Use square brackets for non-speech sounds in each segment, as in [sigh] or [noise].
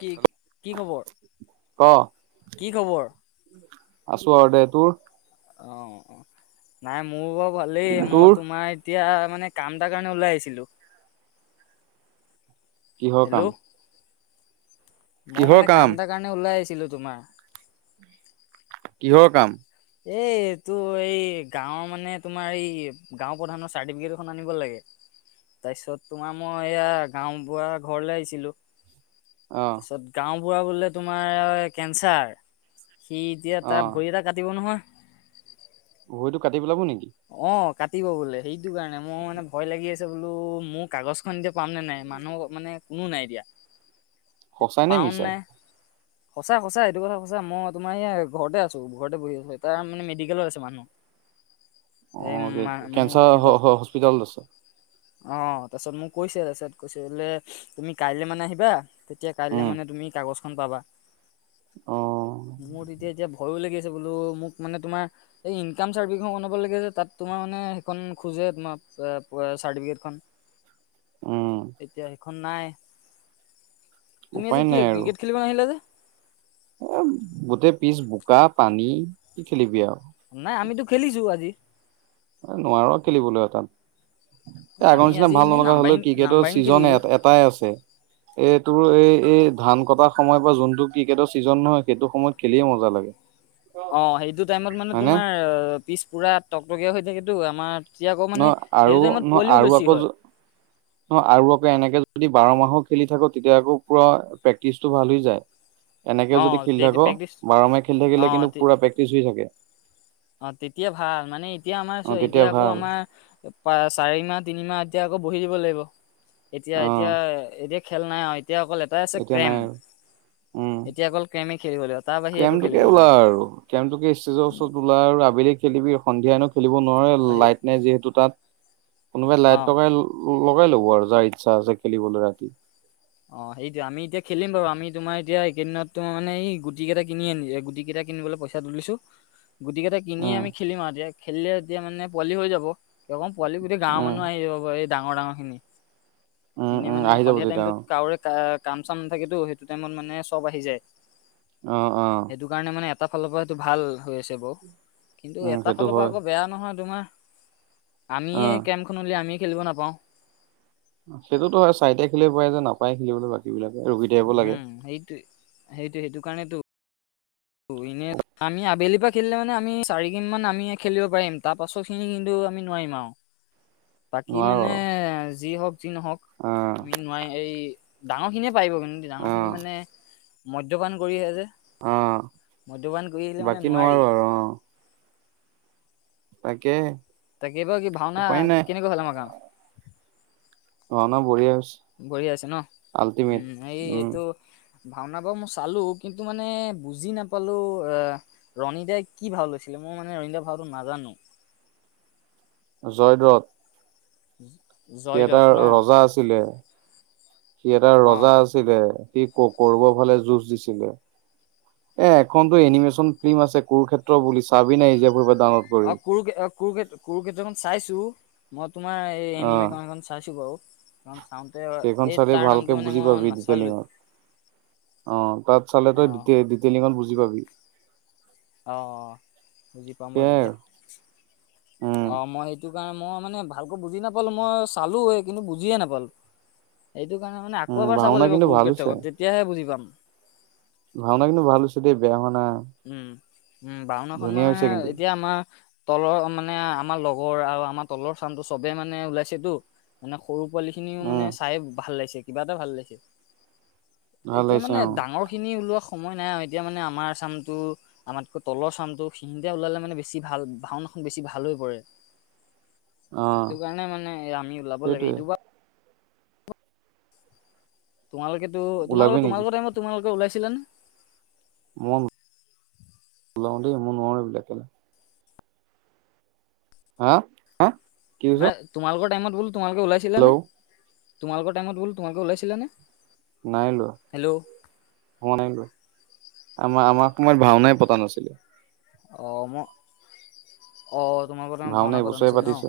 কি, কি খবৰ? ক কি খবৰ? আছোঁ আৰু দে। তোৰ? অ অ। নাই মোৰ বাৰু ভালেই, তোৰ মই তোমাৰ এতিয়া মানে কাম এটাৰ কাৰণে ওলাই আহিছিলো। কিহৰ হেল্ল' কাম? মই মানে কাম এটাৰ কাৰণে ওলাই আহিছিলো তোমাৰ। কিহৰ কাম? এই এইটো এই, গাঁওৰ মানে তোমাৰ এই গাঁও প্ৰধানৰ চাৰ্টিফিকেট এখন আনিব লাগে। তাৰপিছত তোমাৰ মই এয়া গাও বুঢাৰ ঘৰলে আহিছিলো। অ তাৰপিছত গাঁওবুঢ়াৰ বোলে তোমাৰ কেঞ্চাৰ। সি এতিয়া, অ তাৰ ভৰি এটা কাটিব নহয়। ভৰিটো কাটি পেলাব নেকি? অ কাটিব বোলে, সেইটো কাৰণে। মোৰ মানে ভয় লাগি আছে বোলো, মোৰ কাগজখন এতিয়া পামনে নাই, মানুহ মানে কোনো নাই এতিয়া। সঁচাই নে পাও মিছাই? নাই সঁচা সঁচা এইটো কথা সঁচা। মই তোমাৰ ইয়াৰ ঘৰতে আছোঁ, ঘৰতে বহি আছোঁ। তাৰ মানে মেডিকেলত আছে মানুহ। [inaudible] এই অঁ, কেঞ্চাৰৰ হ হ হস্পিটলত আছে। অঁ। তাৰপিছত মোক কৈছে, তাৰপিছত কৈছে বোলে তুমি কাইলৈ মানে আহিবা, তেতিয়া কাইলে উম মানে তুমি কাগজ খন পাবা। অ মোৰ তেতিয়া এতিয়া ভয়ো লাগি আ ছে বোলো মোক মানে তোমাৰ, এই ইনকম চাৰ্টিফিকেট খন বনাব ব লাগে যে, তাত তোমাৰ মানে সেইখন খোজে তোমাৰ এ পৰা চাৰ্টিফিকেট খন। উম এতিয়া সেইখন নাই, তুমি আজি উপায় কি নাই আৰু ক্ৰিকেট খেলিব নাহিলা যে? এ গোটেই পিচ বোকা পানী। কি খেলিবি আৰু। নাই আমিতো খেলিছো আজি। নোৱাৰো আৰু খেলিবলৈ এ তাত। এ এই আমি আগৰ নিচিনা আজি ভাল এনেই নলা হল অ। নাম্বাৰিং ক্ৰিকেটৰ নাম্বাৰিং ছিজন খেলিলো এটাই আছে। এ তোৰ এই এই ধান কটাৰ সময়ৰ পৰা যোনটো ক্ৰিকেটৰ ছিজন নহয় সেইটো সময়ত খেলিয়ে মজা লাগে। অঁ সেইটো টাইমত মানে হয়নে তোমাৰ পিছ পুৰা টকটকীয়া হৈ থাকেতো, আমাৰ তেতিয়া আকৌ মানে নহ, আৰু সেইটো টাইমত ন, পোৱালিও আৰু বেছি আকৌ হয় য, ন আৰু আকৌ এনেকে যদি বাৰ মাহো খেলি থাকোঁ, তেতিয়া আকৌ পুৰা প্ৰেক্টিচটো ভাল হৈ যায়। এনেকে অ যদি খেলি থাকো, প্ৰেক্টিচ বাৰমাহে খেলি থাকিলে কিন্তু পুৰা প্ৰেক্টিচ হৈ থাকে। অঁ তেতিয়া ভাল। মানে এতিয়া আমাৰ অ চোৱা, এতিয়া তেতিয়া আকৌ ভাল আমাৰ চাৰি মাহ তিনিমাহ এতিয়া আকৌ বহি দিব লাগিব এতিয়া অ এতিয়া এতিয়া খেল নাই অঁ এতিয়া অকল এটাই আছে এতিয়া নাই ক্ৰেম। আৰু উম এতিয়া অকল ক্ৰেমে খেলিব লাগিব তাৰ বাহিৰে একো খেলিব ক্ৰেমটোকে ওলা নোৱাৰা আৰু ক্ৰেমটোকে ষ্টেজৰ ওচৰত ওলা আৰু আবেলি খেলিবি সন্ধিয়া এনেওঁ খেলিব অ নোৱাৰই সেই লাইট নাই যিহেতু তাত কোনোবাই অ লাইট উ লগাই ল'ব আৰু যাৰ ইচ্ছা আছে খেলিবলৈ ৰাতি। অঁ সেইটো আমি এতিয়া খেলিম বাৰু আমি তোমাৰ এতিয়া এইকেদিন'তো মানে গুটিকেটা কিনিআনিযে গুটিকেইটা কিনো লে পইচা তুলিছো গুটিকেইটা কিনিয়ে উম আমি খেলিম আৰু এতিয়া খেলিলে এতিয়া মানে পোৱালি হৈ যাব। কিবা ক'ম পোৱালি গোটেই গাঁৱৰ উম মানুহ আহিজাব এই ডাঙৰ ডাঙৰখিনি উম এনেই উম মানে আহি যাব সন্ধিয়া তেতিয়া টাইমটোত কাৰোৰে কাম চাম নাথাকেতো সেইটো টাইমত মানে চব আহি যায় অ অ অ সেইটো কাৰণে মানে এটা ফালৰ পৰা সেইটো ভালহৈ আছে বাৰু কিন্তু উম এটা সেইটো ফালৰ পৰা হয় আকৌ বেয়াও নহয় তোমাৰ। আমিয়ে অ কেম্পখন উলিয়াই আমিয়ে খেলিব নাপাওঁ। সেইটোত হয় চাইটেগ খেলিব পাৰে যে নাপায় খেলিবলৈ বাকী বিলাক। উম সেইটো সেইটো সেইটো কাৰণেতো। ইনে আমি আবেলিৰ পৰা খেলিলে মানে আমি চাৰি কিন মান আমি খেলিব পাৰিম তাৰ পাছত খিনি কিন্তু আমি নোৱাৰিম আৰু। বাকী নোৱাৰো মানে আৰু। যি হওঁক যি নহওঁক অ', আমি নোৱাৰি এই ডাঙৰ খিনিয়ে পাৰিব কিন্তু ডাঙৰখিনি অ', মানে মদ্যপান কৰিহে যে। মদ্যপান কৰি আহিলে আহ মানে বাকী নোৱাৰি নোৱাৰো আৰু অঁ। তাকেহে। তাকে বাৰু কি ভাওঁনা কেনেকুৱা হ'ল আমাৰ গাওঁ? ভাওঁনা বঢ়িয়া আছ। বঢ়িয়া আছে ন উম এই উম, এইটো ভাওঁনা বাৰ মই চালো কিন্তু মানে বুজি নাপালো অঁ ৰণীদাই কি ভাওঁ লৈছিলে? এতি মই মানে ৰইন্দিয়া ভাওঁটো নাজানো। জয়দ্ৰত। সি এটা জয়দছ ন ৰজা আছিলে সি এটা অ ৰজা আছিলে। স কৰিব ফালে যুঁজ দিছিলে। এ এখনতটো এনিমেশ্যন ফিল্ম আছে কৰু ক্ষেত্ৰ বুলি চাবি নাই যে ফ অঁ কুৰুকে কুৰুকেত কুৰুক্ষেত্ৰ খন চাইছো মই তোমাৰ এই অ'। এনিমেশ্যন এখন চাইছো বাৰু কাৰন চাওতে সেইখন এই চালে তাৰ ভালকে নামটো মানে বুজি পাবি মই নাচালোৱে। ডিটেইলিঙত অ তাত চালে অ তই ডিটেইলিঙত বুজি পাবি। অ অ বুজি পাম বাৰু সেয়াই তেতিয়া আৰু উম। অ মই সেইটো কাৰণে মই মানে ভালকৈ বুজি নাপালো মই চালোএ কিন্তু বুজিয়ে নাপালো। সেইতো কাৰেনে মানে আকৌ উম এবাৰ চাব ভাওনা লাগিব কিন্তু ভাল কুৰুক্ষেত্ৰ হৈছে খন তেতিয়াহে বুজি পাম। ভাওনা কিন্তু ভাল হইচে দেই বেয়া হোৱানাই। উম উম বওনাখন মানে হৈছে কিন্তু এতিয়া আমাৰ। তলৰ মানে আমাৰ লগৰ আৰু আমাৰ তলৰ চামটো চবে মানে ওলাইছেতো মানে সৰু পোৱালিখিনিও মানে উম চাই ভাললাগিছে কিবা এটা ভাল লাগিছে। ভাল এতিয়া লাগিছে মানে অ ডাঙৰ খিনি ওলোৱা সময় নাই আৰু এতিয়া মানে আমৰ চাম আমাতকৈ তলৰ চামটো খিনিতে ওলালে মানে বেছি ভাল ভাওনাখন বেছি ভাল হৈ পৰে। অ সেইটো কাৰণে মানে আমি ওলাব লাগে সেইটোৱে এইটো বাৰ তোমালোকেতো ওলাবি তোমালোকৰ নেকি তোমালোকৰ টাইমত তোমালোকে ওলাইছিলা নে? মই লও দেই মই নোৱাৰো এবিলাক কেলে হা হা কি কৈছ মান তোমালোকৰ টাইমত বোলো তোমালোকে ওলাইছিলা নে? হেল্ল' তোমালোকৰ টাইমত বোলো তোমালোকে ওলাইছিলা নে? নাই হেল্ল' লোৱা হোৱা নাই লোৱা আমাৰ আমাৰ তোমাৰ ভাওনাই পতা নাছিলে। অ মই অ তোমালোকৰ তাইমত ভাওনা পতা এইবছৰে নাছিল ন। পাতিছে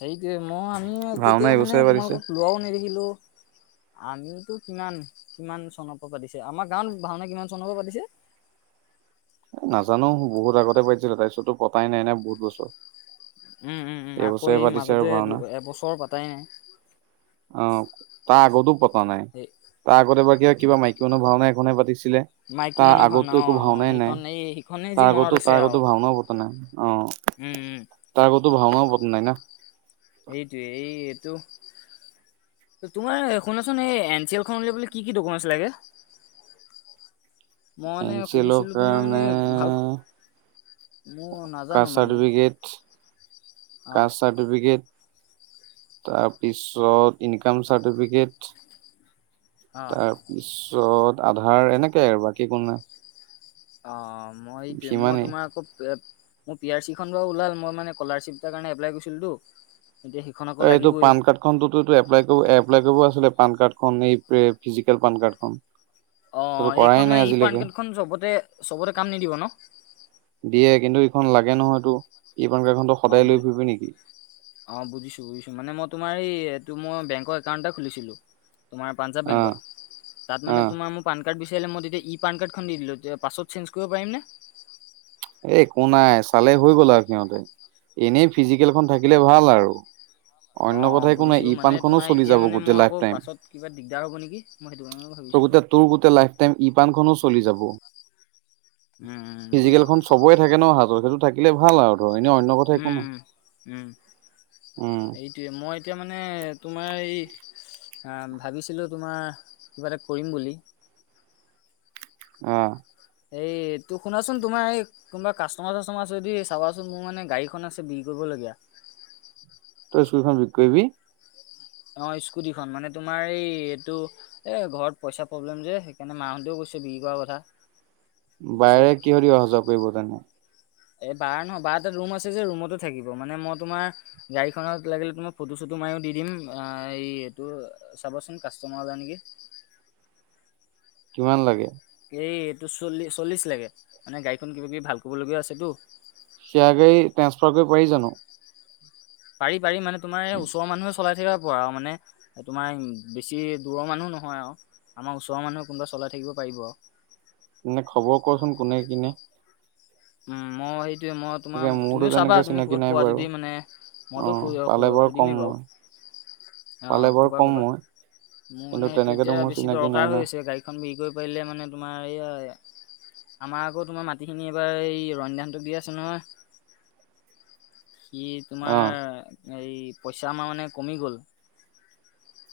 সেইটোয়ে মই আমি ভাওনা তেতিয়া মানে এইবছৰে পাতিছে তোমালোকক লোৱাও নেদেখিলো আমিতো কিমান কিমান চনপা পাতিছে আমাৰ গাঁৱত ভাওনা কিমান চনপা পাতিছে। [unintelligible] নাজানো বহুত আগতে পাটিছিলে তাৰপিছততো পতাই নাই না বহুত বছৰ। উম উম উম আকৌ এইবছৰে এই পাতিছে আৰু মাজতে দু ভাওনা এবছৰ পাতাই নাই। অ তাৰ আগতো পতা নাই, সেই তাৰ আগতে এবাৰ কিব কিবা মাইকী মানুহ ভাওনা এখনে পাতিছিল। মাইকী তাৰ মানুহ ভাওনা আগতো অ' একো অ' ভাওনাই নাই, সেইখন এই সেইখনেই যি তাৰ মনত আগতো আছে তাৰ আৰু আগতো ভাওনাও পতা নাই অ। উম উম। তাৰ আগতো ভাওনাও পতা নাই না। এইটোৱে এই এইটো। তোমাৰ শুনাচোন এই এন চি এল খন উলিয়াবলে কি কি ডকুমেন্ট লাগে। মই এন মানে চি এল সুধিছিলো তোমাৰ কাৰণে। মানে ভাল মোৰ নাজানো কাষ্ট মানে চাৰ্টিফিকেট অ কাষ্ট চাৰ্টিফিকেট তাৰপিছত ইনকাম চাৰ্টিফিকেট। অ তাৰপিছত আধাৰ এনেকে আৰু বাকী একো নাই। অ মই সেইটোয়ে মই সিমানেই তোমাৰ আকৌ এ মোৰ পি আৰ চি খন বাও ওলাল মই মানে স্কলাৰশ্বিপ এটাৰ কাৰণে এপ্লাই কৰিছিলোটো অ এইটো পান কাৰ্ড খন এইটো টো এপ্লাই কৰো এপ এপ্লাই কৰিব আছিলে পান কাৰ্ড খন এই পে ফিজিকেল পান কাৰ্ড খন। অ এইখন মানে ই পান কাৰ্ড খন চবতে চবতে কাম নিদিব ন। দিয়ে কিন্তু ইখন লাগে নহয়টো। অ বু অ বুজিছো বুজিছো মানে মই তোমাৰ এই মই বেংকৰ একাউণ্ট এটা খুলিছিলো তোমাৰ পাঞ্জাব অ বেংকত তাত অ মানে তোমাৰ মোৰ পান - কাৰ্ড বিচাৰিলে মই তেতিয়া ই পান কাৰ্ডখন দি দিলো যে পাছত চেঞ্জ কৰিব পাৰিম নে এ একো নাই চালে হৈ গ'ল আৰু সিহঁতে, এনেই ফিজিকেলখন থাকিলে ভাল আৰু। অ অন্য কথা অ একো নাই বুজিছো ই মানে পানখনো তোমাৰ চলি এতিয়া যাব মানে গোটেই মই লাইফ আকৌ টাইম পাছত কিবা দিগ দাৰ হব নেকি মই সেইটো কাৰণে তোৰ ভাবিছো। গোটেই তোৰ গোটেই লাইফ টাইম ই পানখনো চলি যাব। উম উম ফিজিকেল বুজিছো খন চবৰে থাকে ন হাতৰ সেইটো থাকিলে ভাল আৰু। ধৰ এনেই অন্য কথা উম একো নাই উম উম। উম এইটোৱে মই এতিয়া মানে তোমাৰ এই। ভাবিছিলো তোমাৰ, কিবা এটা কৰিম বুলি। অঁ। এইটো শুনাচোন তোমাৰ, এই কোনোবা কাষ্টমাৰ চাষ্টমাৰ আদি চাবাচোন। মোৰ মানে গাড়ীখন আছে বিক্ৰী কৰিব কৰিবলগীয়া। তই স্কুলখন বিকৰি কৰিবি? অ স্কুটি খন মানে। তোমাৰ এই এইটো এ ঘৰত পইচা প্ৰব্লেম যে সেইকাৰণে মাহঁতেও কৈছে কৈছে বিক্ৰী কৰা কথা। তাৰপিছত বাইৰে কিহদি অহা যোৱা কৰিব তেনে এই বাৰ নহয়। বাৰ এটা ৰুম আছে যে ৰুমতো থাকিব। মানে মই তোমাৰ গাড়ীখনত লাগিলে তোমাৰ ফটো ছটো ফটো মাৰিও দিম এইটো। চাবচোন কাষ্টমাৰ যায় নেকি? কিমান লাগে? এই এইটো চল্লি চল্লিছ লাগে। মানে গাড়ীখন কিবা কিবি ভাল কৰিবলগীয়াও আছেতো। সে আগেই ট্ৰেঞ্চফাৰ কৰিব পাৰি জানো? পাৰি, পাৰি। মানে তোমাৰ এই ওচৰৰ মানুহে চলাই থাকিব পৰা আৰু মানে তোমাৰ বেছি দূৰৰ মানুহ নহয় আৰু। আমাৰ ওচৰৰ মানুহে কোনোবা চলাই থাকিব পাৰিব। এনে খবৰ কচোন কোনে কিনে। উম, মই মই তাকে তোমাৰ মোৰতো তুমিও চাবা তেনেকে তুমি চিনাকি ক'ত নাই পোৱা বাৰু যদি মানে অ মইতো সু পালে কম সুধিমেই বাৰু। মই পালে অঁ বাৰু ক'বা কম ক'বা মই। মোৰ কিন্তু মানে সেইটো তেনেকেতো এতিয়া মোৰ বেছি চিনাকি দৰকাৰ নাই না হৈ আছে। গাড়ীখন বিকৰি কৰি পাৰিলে মানে তোমাৰ এইয়া আমাৰ আকৌ তোমাৰ মাটিখিনি এইবাৰ এই ৰন্যাহতক দিয়া আছে নহয়। কি অ তোমাৰ হেৰি পইচামাৰনে মানে কমি গ'ল।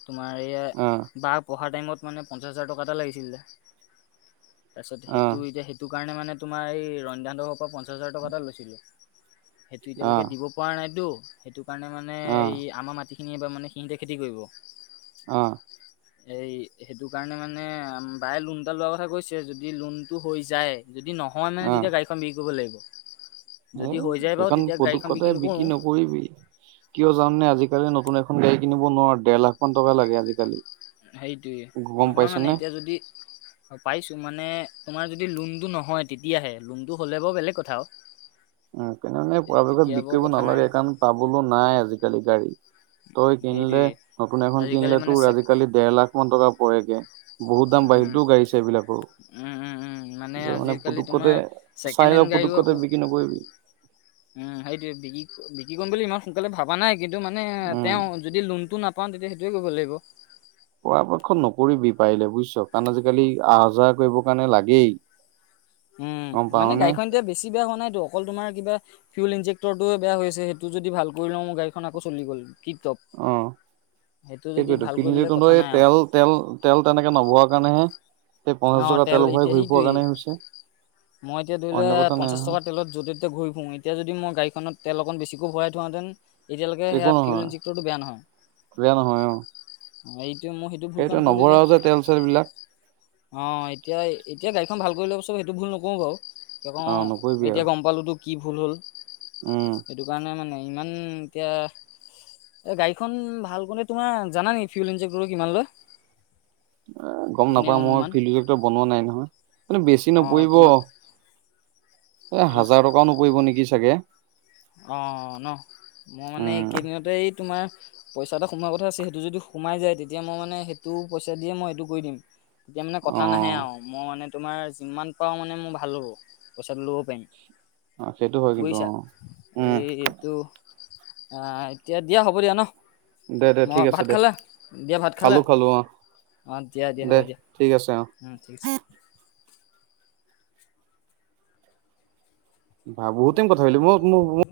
তোমাৰ এইয়া অ বা পঢ়া টাইমত মানে পঞ্চাছ হাজাৰ টকা এটা লাগিছিলে। তাৰপিছত অ সেইটো এতিয়া সেইটো কাৰণে মানে তোমাৰ এই ৰন্ধা দৰ পৰা পঞ্চাছ হাজাৰ টকা এটা লৈছিলো। সেটো অ এতিয়ালৈকে দিব পৰা নাইতো। সেইটো কাৰণে মানে অ এই আমাৰ মাটি সিনি এইবাৰ মানে সিহঁতে খেতি কৰিব অ। এই সেইটো কাৰণে মানে বাই লোন এটা লোৱাৰ কথা কৈছে। যদি লোনটো হৈ যায় যদি নহয় মানে তেতিয়া গাড়ীখন বিক্ৰী কৰিব লাগিব। এ যদি হৈ যায় বাৰু এইখন তেতিয়া গাড়ীখন পুতোককতে নকৰো বিক্ৰী নকৰিবি। কিয় জাননে? আজিকালি নতুন এখন গাড়ী কিনিব নোৱাৰ। দেৰ লাখ মান টকা লাগে আজিকালি। হেইটোৱে। গম নহয় পাইছ মানে নে এতিয়া যদি পাইছোঁ মানে তোমাৰ যদি লোনটো নহয় তেতিয়াহে। লোনটো হ'লে বাৰু বেলেগ কথা আৰু। উ তেনে মানে পৰাপক্ষত তেতিয়া বাৰু বিক্ৰী কৰিব কথা নাই নালাগে স কাৰণ পাবলৈ নাই আজিকালি গাড়ী। তই কিনিলে সেইটোৱে নতুন এখন আজিকালি কিনিলে মানে তোৰ চেক আজিকালি দেৰ লাখ মান টকা পৰেগে। বহুত দাম উম বাঢ়িলটো গাড়ী চাৰি বিলাকো। উম উম উম এতিয়া মানে মানে আজিকালি পুতুককতে তোমাৰ চাই ছেকেণ্ড ল হেণ্ড গাড়ীও তে আকৌ বিক্ৰী নকৰিবি। উম সেইটোৱে। বিক্ৰী বিক্ৰী কৰিম বুলি ইমান সোনকালে ভাবা নাই। কিন্তু মানে উম তেওঁ যদি লোনটো নাপাওঁ তেতিয়া সেইটোৱে কৰিব লাগিব। পৰাপক্ষ নকৰিবি পাৰিলে বুজিছ। কাৰণ আজিকালি আহ যাহ কৰিবৰ কাৰণে লাগেই। উম গম মানে পাওনে গাড়ীখন এতিয়া বেছি বেয়া হোৱা নাই। অকল তোমাৰ কিবা ফিউল ইনজেক্টৰটোে বেয়া হৈছে। সেইটো যদি ভাল কৰি লওঁ মোৰ গাড়ীখন আকৌ চলি গ'ল। [unintelligible] যদি সেইটোৱেটো। ভাল কৰি ললে কিনিলেটো কথা নহয়। এই নাই আৰু তেল-তেল -তেল তেনেকে নভৰা কাৰণেহে। এই পঞ্চাছ অ টকা তেল ভৰাই এতিয়া ঘূৰি ফুৰা সেইটোৱেই কাৰণেহে হৈছে। মই এতিয়া ধৰি অন্য লোৱা কথা নাই পঞ্চাছ নহয় টকা তেলত য'তে ততে ঘূৰি ফুৰোঁ। এতিয়া যদি মই গাড়ীখনত তে অকণ বেছিকৈ ভৰাই থোৱাহেতেন এতিয়ালৈকে সেয়া একো ফিউল নহয় ইনজেক্টৰটো বেয়া নহয়। বেয়া নহয় অ অ এইটো মই সেইটো ভুল কাম কৰিলো যে। নভৰাও তেল চেল বিলাক অ এতিয়া এতিয়া গাড়ীখন ভাল কৰি লৈ চব সেইটো ভুল নকৰোঁ বাৰু। অ ক নকৰিবি এতিয়া আৰু গম পালোতো কি ভুল হ'ল উম সেইটো কাৰণে মানে ইমান এতিয়া এ গাড়ীখন ভাল কৰিলে তোমাৰ জানা নে ফিউল ইনজেক্টৰটো কিমান লয় এ গম এনেই নাপাওঁ মই অনুমান ফিওলজেক্টৰ বনোৱা নাই নহয় কি বেছি অঁ নপৰিব তোমাৰ এ হাজাৰ টকাও নপৰিব নেকি চাগে অ ন মই মানে এই উম কেইদিনতে এই তোমাৰ পইচা এটা সোমোৱাৰ কথা আছে সেইটো যদি সোমাই যায় তেতিয়া মই মানে সেইটো পইচা দিয়ে মই এইটো কৰি দিম তেতিয়া মানে কথা নাহে অ আৰু মই মানে তোমাৰ যিমান পাও মানে মোৰ ভাল হ'ব পইচাটো ল'ব পাৰিম অ সেইটো হয় কিন্তু বুজিছা অ উম এই এইটো আহ এতিয়া দিয়া হ'ব দিয়া ন দে দে মই ঠিক আছে ভাত দে খালে দিয়া ভাত খালো খালে খালো অ অঁ দিয়া দিয়া দে হ'ব দিয়া ঠিক আছে অ ঠিক আছে ভ বহুত দিন কথা কিলি মই